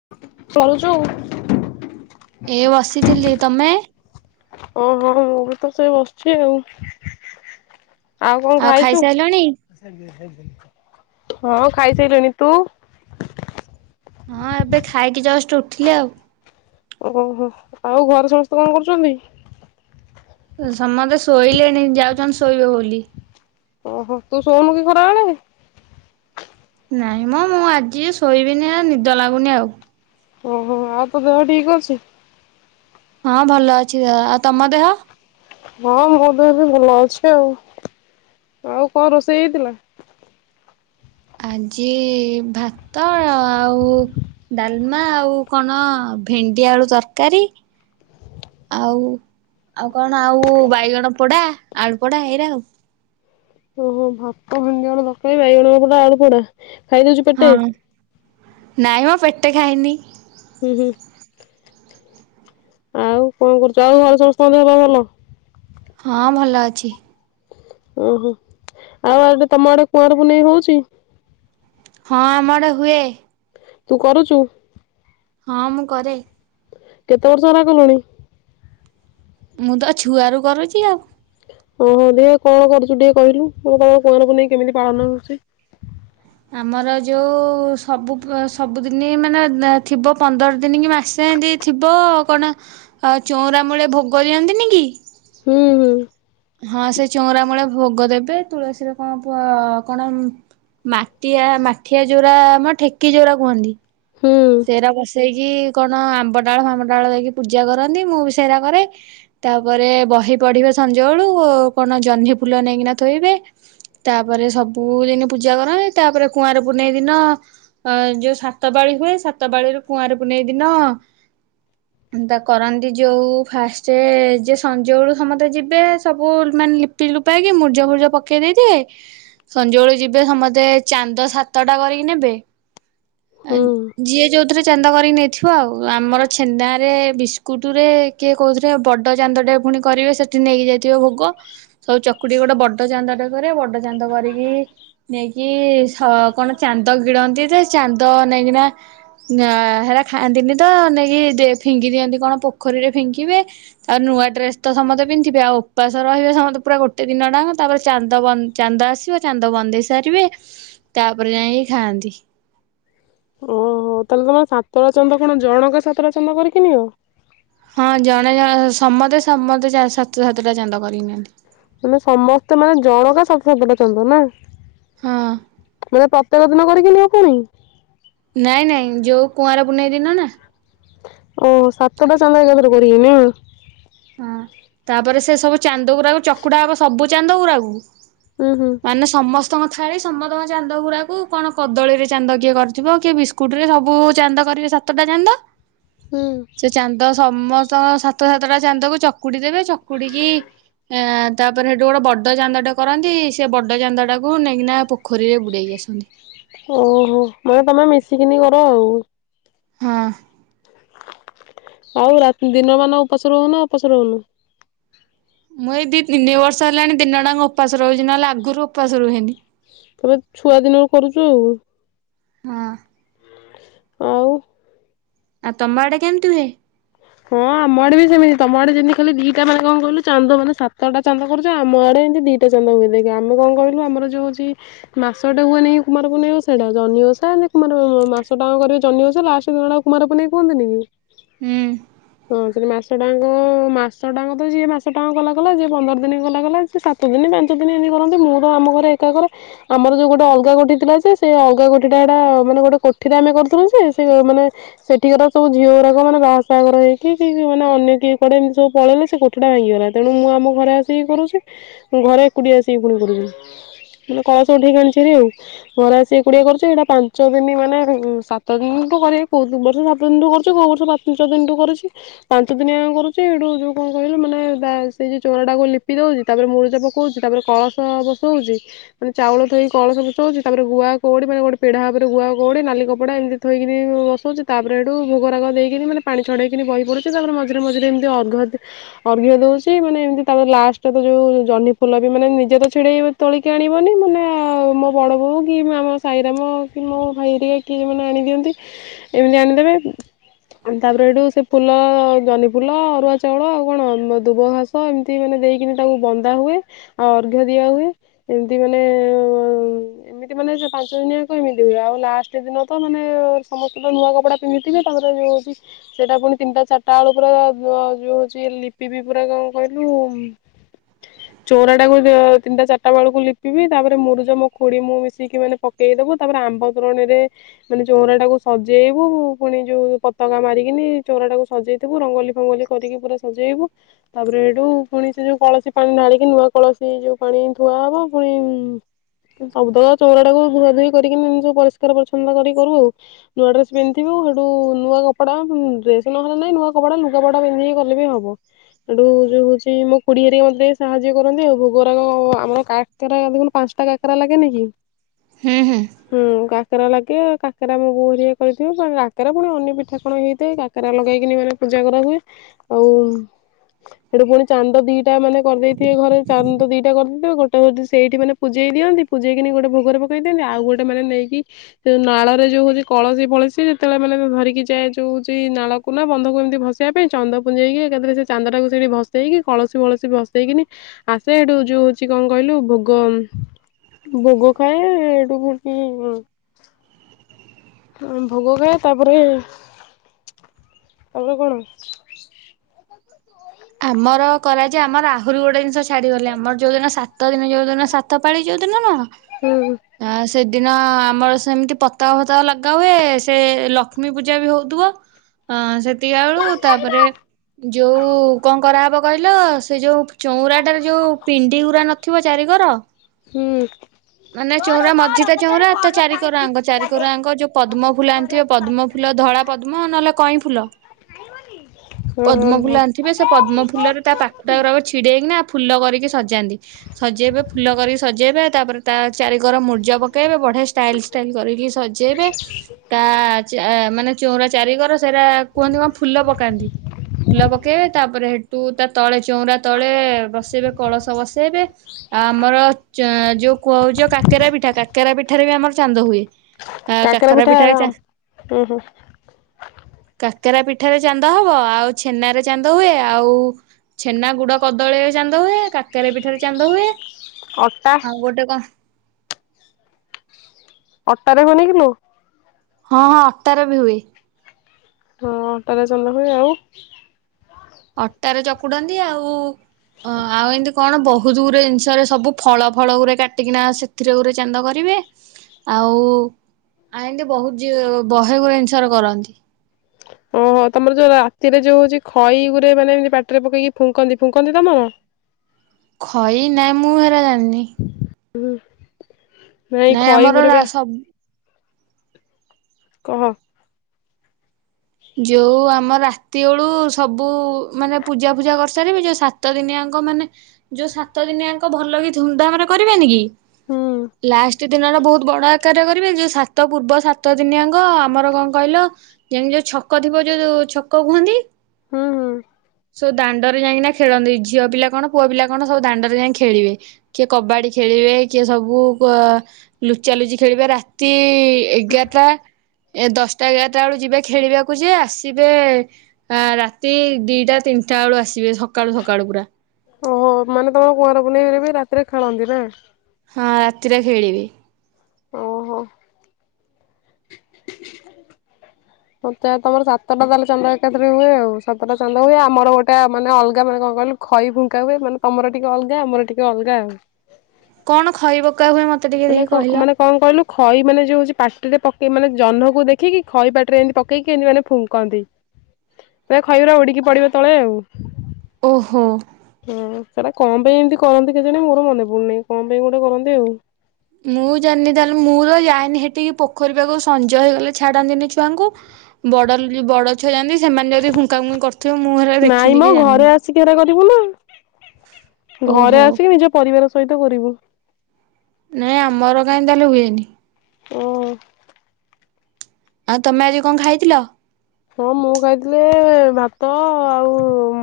[unintelligible] ଏ ବସିଥିଲି ତମେ? ଓ ହଁ ମୁଁ ବି ତ ସେଇ ବସିଛି ଆଉ। ଆଉ କଣ ଖାଇଛୁ? ହଁ ଖାଇ ଶାଇଲିନି ତୁ ହଁ ଏବେ ଖାଇକି ଜଷ୍ଟ ଉଠିଲି ଆଉ। ଓହୋ ଆଉ ଘରେ ସମସ୍ତେ କଣ କରୁଛନ୍ତି? ସମସ୍ତେ ଶୋଇଲେଣି ଯାଉଛନ୍ତି ଶୋଇବେ ବୋଲି। ଓହୋ ତୁ ଶୋଉନୁ କି ଖରା ବେଳେ? ନାଇଁ ମ ମୁଁ ଆଜି ଶୋଇବିନି ଆ ନିଦ ଲାଗୁନି ଆଉ। ଓହୋ ଆଉ ତୋ ଦେହ ଠିକ ଅଛି? ହଁ ଭଲ ଅଛି ଦେହ ଆଉ ତମ ଦେହ? ହଁ ମୋ ଦେହ ବି ଭଲ ଅଛି ଆଉ ଆଉ କଣ ରୋଷେଇ ହେଇଥିଲା? ଆଜି ଭାତ ଆଉ ଡାଲମା ଆଉ କଣ ଭେଣ୍ଡି ଆଳୁ ତରକାରୀ। ଆଉ ଆଉ କଣ ଆଉ ବାଇଗଣ ପୋଡା ଆଳୁ ପୋଡା ଏଇରା ଆଉ। ହୋ ଭାତ ଭେଣ୍ଡି ଆଳୁ ତରକାରୀ, ଭଗବାନ [unintelligible] ଆଳୁ ପୋଡା। ଖାଇଦଉଛୁ ହଁ ପେଟେ ନାଇଁ ମ ପେଟେ ଖାଇନି। ହୁଁ ହୁଁ ଆଉ କଣ କରୁଛ ଆଉ ଘରେ ସମସ୍ତେ ଦେହ ପା ଭଲ? ହଁ ଭଲ ଅଛି। ଓହୋ ଆଉ ଆଡେ ତମ ଆଡେ କୁଆଁର ପୁନେଇଁ ହଉଛି? ହଁ ଆମଡେ ହୁଏ। ତୁ କରୁଛୁ? ହଁ ମୁଁ କରେ। କେତେ ବର୍ଷ ହେଲା କଲଣି? ମୁଁ ତ ଛୁଆ ର କରୁଛି ଆଉ। ଓହୋ ଦେ କଣ କରୁଛୁ ଟିକେ କହିଲୁ ମୁ ତମ କୁଆଁରପୁନେଇଁ କେମିତି ପାଳନ ହଉଛି? ଆମର ଯେଉଁ ସବୁ ସବୁଦିନ ମାନେ ଥିବ ପନ୍ଦର ଦିନ କି ମାସେ ଏମିତି ଥିବ କଣ ଚଉଁରା ମୂଳେ ଭୋଗ ଦିଅନ୍ତିନି କି? ହୁଁ ହୁଁ। ହଁ ସେ ଚଉୁର ମୂଳେ ଭୋଗ ଦେବେ ତୁଳସୀରେ କଣ କଣ ମାଠଆ ମାଠିଆ ଜୋରା ଆମର ଠେକି ଯୋରା କୁହନ୍ତି ହୁଁ ସେରା ବସେଇକି କଣ ଆମ୍ବ ଡାଳ ଫାମ ଡାଳ ଦେଇକି ପୂଜା କରନ୍ତି ମୁଁ ବି ସେରା କରେ ତାପରେ ବହି ପଢ଼ିବେ ସଞ୍ଜବେଳୁ କଣ ଜହ୍ନି ଫୁଲ ନେଇକିନା ଥୋଇବେ ତାପରେ ସବୁଦିନ ପୂଜା କର ତାପରେ କୁଆର ପୁନେଇ ଦିନ ଅ ଯୋଉ ସାତବାଳି ହୁଏ ସାତ ବାଳିରୁ କୁଆଁରକୁ ନେଇଦିନ ଏନ୍ତା କରନ୍ତି ଯୋଉ ଫାଷ୍ଟ ଯେ ସଞ୍ଜବେଳୁ ସମସ୍ତେ ଯିବେ ସବୁ ମାନେ ପୁ ଲିପି ଲିପକି ମୂର୍ଜ ଫୁଜ ପକେଇ ଦେଇଥିବେ ସଞ୍ଜବେଳେ ଯିବେ ସମସ୍ତେ ଚାନ୍ଦ ସ ସତଟା କରିକି ନେବେ ହୁଁ। ଯିଏ ଯେଉଁଥିରେ ଚାନ୍ଦା କରିକି ନେଇଥିବ ଆଉ ଆମର ଛେନ୍ଦାରେ ବିସ୍କୁଟରେ କିଏ କହୁଥିଲେ ବଡ ଚାନ୍ଦ ଟେ ପୁଣି କରିବେ ସେଠି ନେଇକି ଯାଇଥିବ ଭୋଗ ସବୁ ଚକୁଟି ଗୋଟେ ବଡ ଚାନ୍ଦ ଟେ କରେ ବଡ ଚାନ୍ଦ କରିକି ନେଇକି କଣ ଚାନ୍ଦ ଗିଲନ୍ତି ଯେ ଚାନ୍ଦ ନେଇକିନା ହେରା ଖାଆନ୍ତିନି ତ, ନେଇକି ଫିଙ୍ଗି ଦିଅନ୍ତି କଣ ପୋଖରୀରେ ଫିଙ୍କିବେ ଆଉ ନୂଆ ଡ୍ରେସ ତ ସମସ୍ତେ ପିନ୍ଧିବେ ଆଉ ଉପାସ ରହିବେ ସମସ୍ତେ ପୁରା ଗୋଟେ ଦିନ ଟା ତାପରେ ଚାନ୍ଦ ବନ୍ଦ ଚାନ୍ଦ ଆସିବ ଚାନ୍ଦ ବନ୍ଦେଇ ସାରିବେ ତାପରେ ଯାଇକି ଖାଆନ୍ତି। ଓହୋ ତାହେଲେ ତମର ସାତଳା ଚନ୍ଦ କଣ ଜଣଙ୍କ ସାତଳା ଚନ୍ଦ କରିକିନିଅ? ହଁ ଜଣେ ଜଣ ସମସ୍ତେ ସମସ୍ତେ ସାତ ସାତଟା ଚାନ୍ଦ କରି ନିଅନ୍ତି। ମାନେ ସମସ୍ତେ ମାନେ ଜଣକା ସ ସପଟ ଚନ୍ଦ ନା ହଁ ମାନେ ତେର ଦିନ କରିକି ନ ନିଅ ପୁଣି? ନାଇଁ ନାଇଁ ଯୋଉ କୁଆଁର ବୁନେଇ ଦିନ ନା। ଓହ ସାତଟା ଚାନ୍ଦ ଏକାଦରେ କରିକିନିଅ? ହଁ ତାପରେ ସେ ସବୁ ଚାନ୍ଦ ଗୁରା ଚକୁଡା ହବ ସବୁ ଚାନ୍ଦ ଗୁରକୁ ହଁ ହଁ। ମାନେ ସମସ୍ତଙ୍କ ଛଥାଳି ସମସ୍ତଙ୍କ ଚାନ୍ଦ ଗୁଡାକୁ କଣ କଦଳୀରେ ଚାନ୍ଦ କିଏ କରିଥିବ କିଏ ସ୍କୁଟିରେ ସବୁ ଚାନ୍ଦ କରିବେ ସାତଟା ଚାନ୍ଦ ହୁଁ। ସେ ଚାନ୍ଦ ସମସ୍ତଙ୍କ ସାତ ସାତଟା ଚାନ୍ଦକୁ ଚକୁଡି ଦେବେ ଚକୁଡିକି ଏ ତାପରେ ସେଠୁ ଗୋଟେ ବଡ଼ ଚାନ୍ଦଟା କରନ୍ତି ସେ ବଡ଼ ଚାନ୍ଦ ଟାକୁ ନେଇକିନା ପୋଖରୀରେ ବୁଡ଼େଇକି ଆସନ୍ତି। ଓହୋ ମାନେ ତମେ ମିଶିକିନି କର ଆଉ? ହଁ। ଆଉ ରାତ ଦିନ ମାନ ଉପାସ ରହୁ ନା ଉପାସ ରହୁନୁ। ମୁଁ ଏଇ ଦି ତିନି ବର୍ଷ ହେଲାଣି ଦିନଟାଙ୍କ ଉପାସ ରହୁଛି ନହେଲେ ଆଗରୁ ଉପାସ ରୁହେନି। ତମେ ଛୁଆ ଦିନରୁ କରୁଛୁ ଆଉ। ହଁ। ଆଉ। ଆ ତମ ଆଡେ କେମିତି ହୁଏ? ହଁ ଆମ ଆଡେ ବି ସେମିତି ତମ ଆଡେ ଜେନ୍ତି ଖାଲି ଦିଟା ମାନେ କଣ କହିଲୁ ଚାନ୍ଦ ମାନେ ସାତଟା ଚାନ୍ଦ କରୁଛ ଆମ ଆଡେ ହେନ୍ତି ଦିଟା ଚାନ୍ଦା ହୁଏ ଦେଖେ ଆମେ କଣ କହିଲୁ ଆମର ଯଉ ହଉଛି ମାସଟେ ହୁଏନିକି କୁମାର ପୁର୍ଣିମା ଓଷାଟା, ଜହ୍ନି ଓଷା ନହଲେ କୁମାର ମାସଟା ଜାକ କରିବେ ଜହ୍ନି ଓଷା ଲାଷ୍ଟ ଦିନଟାକୁ କୁମାରପୂନେଇ କୁହନ୍ତିନି କି? ହୁଁ। ହଁ ସେଟା ମାସଟାଆଙ୍କ ମାସଟାଆଙ୍କ ତ ଯିଏ ମାସ ଟାଙ୍କ କଲା କଲା ଯିଏ ପନ୍ଦର ଦିନ କଲାକଲା ଜିଏ ସାତ ସାତ ଦିନ ପାଞ୍ଚ ଦିନ ଏମତି କରନ୍ତି ମୁଁ ତ ଆମ ଘରେ ଏକାକରେ। ଆମର ଯୋଉ ଗୋଟେ ଅଲଗା କୋଠି ଥିଲା ଯେ ସେ ଅଲଗା କୋଟଠି ହେଟା ମାନେ ଗୋଟେ କୋଠିଟେ ଆମେ କରୁଥିଲୁ ଯେ ସେ ମାନେ ସେଠିକାର ସବୁ ଝିଅଗୁରାକ ମାନେ ବାହାସାହା ଘର ହେଇ କିଏ କି ଯଉମାନେ ଅନ୍ୟ କିଏ କରେ ଏମିତି ସବୁ ପଳେଇଲେ ସେ କୋଠିଟା ଭାଙ୍ଗିଗଲା ତେଣୁ ମୁଁ ଆମ ଘରେ ଆସିକି କରୁଛି। ଘରେ ଏକୁଟିଆ ଆସିକି ପୁଣି କରିବି ମାନେ କଳସ ଉଠେଇକି ଆଣିଛିି ଭାରି ଆଉ। ଘରେ ଆସି ଏକୁଟିଆ କରୁଚି ଏଇଟା ପାଞ୍ଚ ଦିନ ମାନେ ସାତ ଦିନିଠୁ କରିବାକୁ କହୁଚ ଏ ବର୍ଷ ସାତ ଦିନଠୁ କରୁଚି କୋଉ ବର୍ଷ ପା ପାଞ୍ଚ ଦିନଠୁ କରୁଚି। ପାଞ୍ଚ ଦିନିଆକ କରୁଛି ହେଠୁ ଯୋଉ କଣ କହିଲ ମାନେ ବା ସେଇ ଯଉ ଚଉରା ଟାକୁ ଲିପି ଦଉଛି ତାପରେ ମୁରୁଜ ପକଉଛି ତାପରେ କଳସ ବସଉଛି ମାନେ ଚାଉଳ ଥୋଇକି କଳସ ବସଉଛି ତାପରେ ଗୁଆ କଉଡି ମାନେ ଗୋଟେ ପିଢା ଉପରେ ଗୁଆ କଉଡି ମାନେ ନାଲି କପଡା ଏମିତି ଥୋଇକିରି ବସଉଛି ତାପରେ ହେଠୁ ଭୋଗରାଗ ଦେଇକିରି ମାନେ ପାଣି ଛଡ଼େଇକି କିରି ବହି ପଡୁଛି ତାପରେ ମଝିରେ ମଝିରେ ଏମିତି ଅର୍ଘ ଦି ଅର୍ଘ ଦଉଛି ମାନେ ଏମିତି ତାପରେ ଲାଷ୍ଟରେ ଯୋଉ ଜହ୍ନି ଫୁଲ ବି ମାନେ ନିଜେ ତ ଛିଡ଼େଇ ତୋଳିକି ଆଣିବନି ମାନେ ମୋ ବଡ଼ ବୋଉ କି ଆମ ସାଇରେ ଆମ କି ମୋ ଭାଇହେରିକା କିଏ କିଏମାନେ ଆଣିଦିଅନ୍ତି ଏମିତି ଆଣିଦେବେ ତାପରେ ଏଠୁ ସେ ଫୁଲ ଜହ୍ନିଫୁଲ ଅରୁଆ ଚାଉଳ ଆଉ କଣ ଦୁବ ଘାସ ଏମିତି ମାନେ ଦେଇକିନି ତାକୁ ବନ୍ଦା ହୁଏ। ଆଉ ଅର୍ଘ ଦିଆ ହୁଏ ଏମତି ମାନେ ଏମିତି ମାନେ ସେ ପାଞ୍ଚ ଦିନିଆକ ଏମିତି ହୁଏ ଆଉ ଲାଷ୍ଟ ଦିନ ତ ମାନେ ସମସ୍ତେ ତ ନୂଆ କପଡା ପିନ୍ଧିଥିବେ ତାପର ଯଦି ସେଇଟା ପୁଣି ତିନିଟା ଚାରିଟା ବେଳେ ପୁରା ଯୋଉ ହଉଛି ଲିପିବିି ପୁରା କଣ କହିଲୁ ହ ଚଉରା ଟାକୁ ତିନିଟା ଚାରିଟା ବେଳକୁ ଲିପିବି ତାପରେ ମୁରୁଜ ମୋ ଖୁଡି ମୁଁ ମିଶିକି ମାନେ ପକ ପକେଇଦବୁ ତାପରେ ଆମ୍ବ ତୋରଣୀରେ ମାନେ ଚଉରା ଟାକୁ ସଜେଇବୁ ପୁଣି ଯୋଉ ପତାକା ମାରିକିନି ଚଉରା ଟାକୁ ସଜେଇଦବୁ ରଙ୍ଗୋଲି ଫଙ୍ଗୋଲି କରିକି ପୁରା ସଜେଇବୁ। ତାପରେ ହେଠୁ ପୁଣି ସେ ଯୋଉ କଳସୀ ପାଣି ଢାଳିକି ନୂଆ କଳସୀ ଯୋଉ ପାଣି ଥୁଆ ହବ ପୁଣି ସବୁତକ ଚଉରା ଟାକୁ ଧୁଆ ଧୁଇ କରିକି ମ ସବୁ ପରିଷ୍କାର ପରି୍ଛନ କରିକି କରିବୁ ଆଉ। ନୂଆ ଡ୍ରେସ ପିନ୍ଧିଥିବୁ ହେଠୁ ନୂଆ କପଡା ଡ୍ରେ ନହଲେ ନାଇଁ ନୂଆ କପଡା ଲୁଗା ପଟା ପନ୍ଧିକି କଲେ ବି ହବ। ହେଠୁ ଯୋଉ ହଉଛି ମୋ ଖୁଡୀ ହେରିକା ମୋତେ ଟିକେ ସାହାଯ୍ୟ କରନ୍ତି ଆଉ ଭୋଗରାକ ଆମର କା କକେରା ଦେଖୁନୁ ପାଞ୍ଚଟା କାକେରା ଲାଗେନି କି? ହୁଁ ହୁଁ। ହୁଁ କାକେରା ଲାଗେ କାକେରା ଭୋଗ ଘରିକା କରିଦିଏ। କାକେରା ପୁଣି ଅନ୍ୟ ପିଠା କଣ ହେଇଥାଏ କା କାରା ଲଗେଇକିନି ମାନେ ପୂଜା କରାହୁଏ ଆଉ ସେଠୁ ଫୁଣି ଚାନ୍ଦ ଦିଇଟା ମାନେ କରିଦେଇଥିବେ ଘରେ। ଚାନ୍ଦ ଦିଇଟା କରିଦେଇଥିବେ ଗୋଟେ ବୋଧେ ସେଇଠି ମାନେ ପୂଜେଇ ଦିଅନ୍ତି ପୂଜେଇକିନି ଗୋଟେ ଭୋଗର ପକେଇ ଦିଅନ୍ତି ଆଉ ଗୋଟେ ମାନେ ନେଇକି ନାଳରେ ଯୋଉ ହଉଚି କଳସୀ ଫଳସୀ ଯେତେବେଳେ ମାନେ ଧରିକି ଯାଏ ଯୋଉ ସେଇ ନାଳକୁ ନା ବନ୍ଧକୁ ଏମିତି ଭସେଇବା ପାଇଁ ଚାନ୍ଦ ପୁ୍ଜେଇକି ଏକାଥରେ ସେ ଚାନ୍ଦଟାକୁ ସେଠି ଭସେଇକି କଳସୀ ଫଳସୀ ଭ ସେଇକିନି ଆସେ ହେଠୁ ଯୋଉ ହଉଚି କଣ କହିଲୁ ଭୋଗ ଭୋଗ ଖାଏ ହେଠୁ ଫଣି ହୁଁ ଭୋଗ ହୁଏ ତାପରେ ତାପରେ କଣ ଆମର କରାଯାଏ ଆମର ଆହୁରି ଗୋଟେ ଜିନିଷ ଛାଡିଗଲେ ଆମର ଯୋଉ ଦିନ ସାତ ଦିନ ଯୋଉ ଦିନ ସାତ ପାଳି ଯୋଉ ଦିନ [unintelligible] ନା ହୁଁ ହୁଁ। ଆ ସେଦିନ ଆମର ସେମିତି ପତାକା ଫତାକା ଲଗା ହୁଏ ସେ ଲକ୍ଷ୍ମୀ ପୂଜା ବି ହଉଥିବ। ହଁ ସେତିକବାଳୁ ତାପରେ ଯୋଉ କଣ କରାହେବ କହିଲ ସେ ଯୋଉ ଚଁଉରାଟାରେ ଯୋଉ ପିଣ୍ଡିଉରା ନଥିବ ଚାରିକର ହୁଁ। ମାନେ ଚଉଁରା ମଝିଟା ଚଉଁରା ତା ଚାରିକର ଆଙ୍କ ଚାରିକର ଆଙ୍କ ଯୋଉ ପଦ୍ମ ଫୁଲ ଆଣିଥିବେ ପଦ୍ମ ଫୁଲ ଧଳା ପଦ୍ମ ନହେଲେ କଇଁ ଫୁଲ ପଦ୍ମ ଫୁଲ ଆଣିଥିବେ ସେ ପଦ୍ମ ଫୁଲରେ ତା ପାଖୁଡାରାକ ଛିଡେଇ କିନା ଫୁଲ କରିକି ସଜାନ୍ତି। ସଜେଇବେ ଫୁଲ କରିକି ସଜେଇବେ ତାପରେ ତା ଚାରି କର ମୁ ର୍ଜ ପକେଇବେ ବଢିଆ ଷ୍ଟାଇଲି ଷ୍ଟାଇଲି କରିକି ସଜେଇବେ ତା ଚା ମାନେ ଚଉଁରା ଚାରି କର ସେରା କୁହନ୍ତି କଣ ଫୁଲ ପକାନ୍ତି। ଫୁଲ ପକେଇବେ ତାପରେ ହେଠୁ ତା ତଳେ ଚଉଁରା ତଳେ ବସେଇବେ କଳସ ବସେଇବେ। ଆମର ଚ ଯୋଉ କୋଉ ଯୋଉ କାକେରା ପିଠା କାକେରା ପିଠାରେ ବି ଆମର ଚାନ୍ଦ ହୁଏ। ଆ କାକରା କାକେରା ପିଠା ପିଠାରେ ଚା ଉଁ ହୁଁ କାକେରା ପିଠାରେ ଚାନ୍ଦ ହବ ଆଉ ଛେନାରେ ଚାନ୍ଦ ହୁଏ ଆଉ ଛେନା ଗୁଡ କଦଳୀରେ ଚାନ୍ଦ ହୁଏ। କାକେରା ପିଠାରେ ଚାନ୍ଦ ହୁଏ ଅଟା ଆଉ ଗୋଟେ କଣଃ ଅଟାରେ ହୁଏନି କିଲୋ? ହଁ ହଁ ଅଟାରେ ବି ହୁଏ। ହଁ ଅଟାରେ ଚାନ୍ଦ ହୁଏ ଆଉ ଅଟାରେ ଚକୁଡନ୍ତି ଆଉ, ଅଂ ଆଉ ଏମିତି କଣ ବୋ ବୋହୁତୁ ଗୁରେ ଜିନିଷରେ ସବୁ ଫଳ ଫଳ ଗୁରେ କାଟିକିନା ସେଥିରେ ଗୋରେ ଚାନ୍ଦ କରିବେ। ଆଉ ଆ ଏମିତି ବୋହୁତ ଜିଓ [unintelligible] ବହେ ଗୁରେ ଜିନିଷରେ କରନ୍ତି। ଓହୋ ତମର ଯୋଉ ରାତିରେ ଯୋଉ ହଉଚି ଖଇ ଗୁରେ ମାନେ ଏମିତି ପାଟିରେ ପକେଇକି ଫୁଙ୍କନ୍ତି। ଫୁଙ୍କନ୍ତି ତମର? ଖଇ ନା ମୁଁ ହେରା ଜାଣିନି। ହୁଁ ନାଇଁ ଆମର ଖଇଗୁରେ ରା ପା ସବୁ କହ। ଯୋଉ ଆମ ରାତି ବେଳୁ ସବୁ ମାନେ ପୂଜା ଫୂଜା କରିସାରିବି ଯୋଉ ସାତ ଦିନିଆଙ୍କ ମାନେ ଯୋଉ ସାତ ଦିନିଆଙ୍କ ଭଲ କି ଧୁମଧାମରେ କରିବେନି କି ହୁଁ ଲା ଷ୍ଟେ ଦିନ‌ଓରା ବୋହୁତ ବଡ ଆକାରରେ କରିବେ ଯେ ସାତ ପୂର୍ବ ସାତ ଦିନିଆଙ୍କ ଆମର କଣ କହିଲ ଯେମିତି ଯୋଉ ଛକ ଥିବ ଯୋଉ ଛକ କୁହନ୍ତି। ହୁଁ ହୁଁ। ସବୁ ଦାଣ୍ଡରେ ଯାଇକିନା ଖେଳନ୍ତି। ଝିଅ ପିଲା କଣ ପୁଅ ପିଲା କଣ ସବୁ ଦାଣ୍ଡରେ ଯାଇଁକି ଖେଳିବେ। କିଏ କବାଡି ଖେଳିବେ କିଏ ସବୁ କ ଲୁଚା ଲୁଚି ଖେଳିବେ ରାତି ଏଗାରଟା ଏ ଦଶଟା ଏଗାରଟା ବେଳୁ ଯିବେ ଖେଳିବା କୁ ଯିବେ ଆସିବେ ଆ ରାତି ଦିଇଟା ତିନିଟା ବେଳୁ ଆସିବେ ସକାଳୁ ସକାଳୁ ପୁରା। ଓହୋ ମାନେ ତମର କୁଆଁର ପୁନେଇଁ ରେ ବି ରାତିରେ ଖେଳନ୍ତି ନା। ହଁ ରାତିରେ ଖେଳିବେ। ଓହୋ। [unintelligible] ମୋତେ ତମର ସାତଟା ତାହେଲେ ଚାନ୍ଦା ଏକାଥରେ ହୁଏ ଆଉ ସାତଟା ଚାନ୍ଦା ହୁଏ ଆମର ଗୋଟେ ମାନେ ଅଲଗା ମାନେ କଣ କହିଲୁ ଖଇ ଫୁଙ୍କା ହୁଏ ମାନେ ତମର ଟିକେ ଅଲଗା ଆମର ଟିକେ ଅଲଗା। କଣ ଖଇ ପକା ହୁଏ ମତେ ଟିକେ ମାନେ ଦେଖି କହିଲ କଣ ମାନେ କଣ କହିଲୁ ଖଇ ମାନେ ଯେଉ ହେଉଛି ପାଟିରେ ପକେଇକି ମାନେ ଜହ୍ନକୁ ଦେଖିକି ଖଇ ପାଟିରେ ଏମିତି ପକେଇକି ମାନେ ଫୁଙ୍କନ୍ତି। ହ [unintelligible] ତ ଖଇଗୁରା ଉଡିକି ପଡିବ ତଳେ ଆଉ। ଓହୋ। ହଁ ସେଟା କଣ ପାଇଁ ଏମିତି କରନ୍ତି କେଜାଣି ମୋର ମନେ ପଡୁନାଇଁ କଣ ପାଇଁ ଗୋଟେ କରନ୍ତି ଆଉ। ମୁଁ ଜାଣିନି ତାହେଲେ ମୋର ଜାଇନି ହେଠିକି ପୋଖରୀପାଖକୁ ସଞ୍ଜ ହେଇଗଲେ ଛାଡ଼ାନ୍ତିନି ଛୁଆଙ୍କୁ ବଡ଼ ଲି ବଡ଼ ପଛରେ [unintelligible] ସେମାନେ ଯଦି ଫୁାଙ୍କା ଫୁଙ୍କି କରୁଥିବେ ମୁଁ ହେରା ନାଇଁ ଦେଖିନି ମ କି ଜାଣିନି। ଘରେ ଆସିକି ହେରା କରିବୁ ନା। ଘରେ ଓହୋ ଆସିକି ନିଜ ପରିବାର ସହିତ କରିବୁ। ନାଇଁ ଆମର କାଇଁ ତାହେଲେ ହୁଏନି। ଓ। ଆ ତମେ ଆଜି କଣ ଖାଇଥିଲ? ହଁ ମୁଁ ଖାଇଥିଲି ଭାତ ଆଉ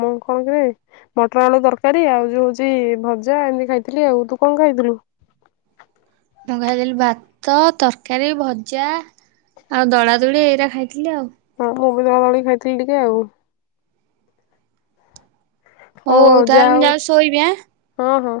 ମୁଁ କଣ କିରେ ମଟର ଆଳୁ ତରକାରୀ ଆଉ ଯୋଉ ହଉଛି ଭଜା ଏମିତି ଖାଇଥିଲି ଆଉ ତୁ କଣ ଖାଇଥିଲୁ? ମୁଁ ଖାଇଥିଲି ଭାତ, ତରକାରୀ, ଭଜା ଆଉ ଦଳାଦଳି ଏଇରା ଖାଇଥିଲି ଆଉ। ହଁ ମୁଁ ବି ଦଳାଦଳି ଖାଇଥିଲି ଟିକେ ଆଉ। ହଉ ଆଉ ଯା ତାହେଲେ ଅଉ ମୁଁ ଯାଉଛି ଶୋଇବି ଆଁ। ହଁ ହଁ।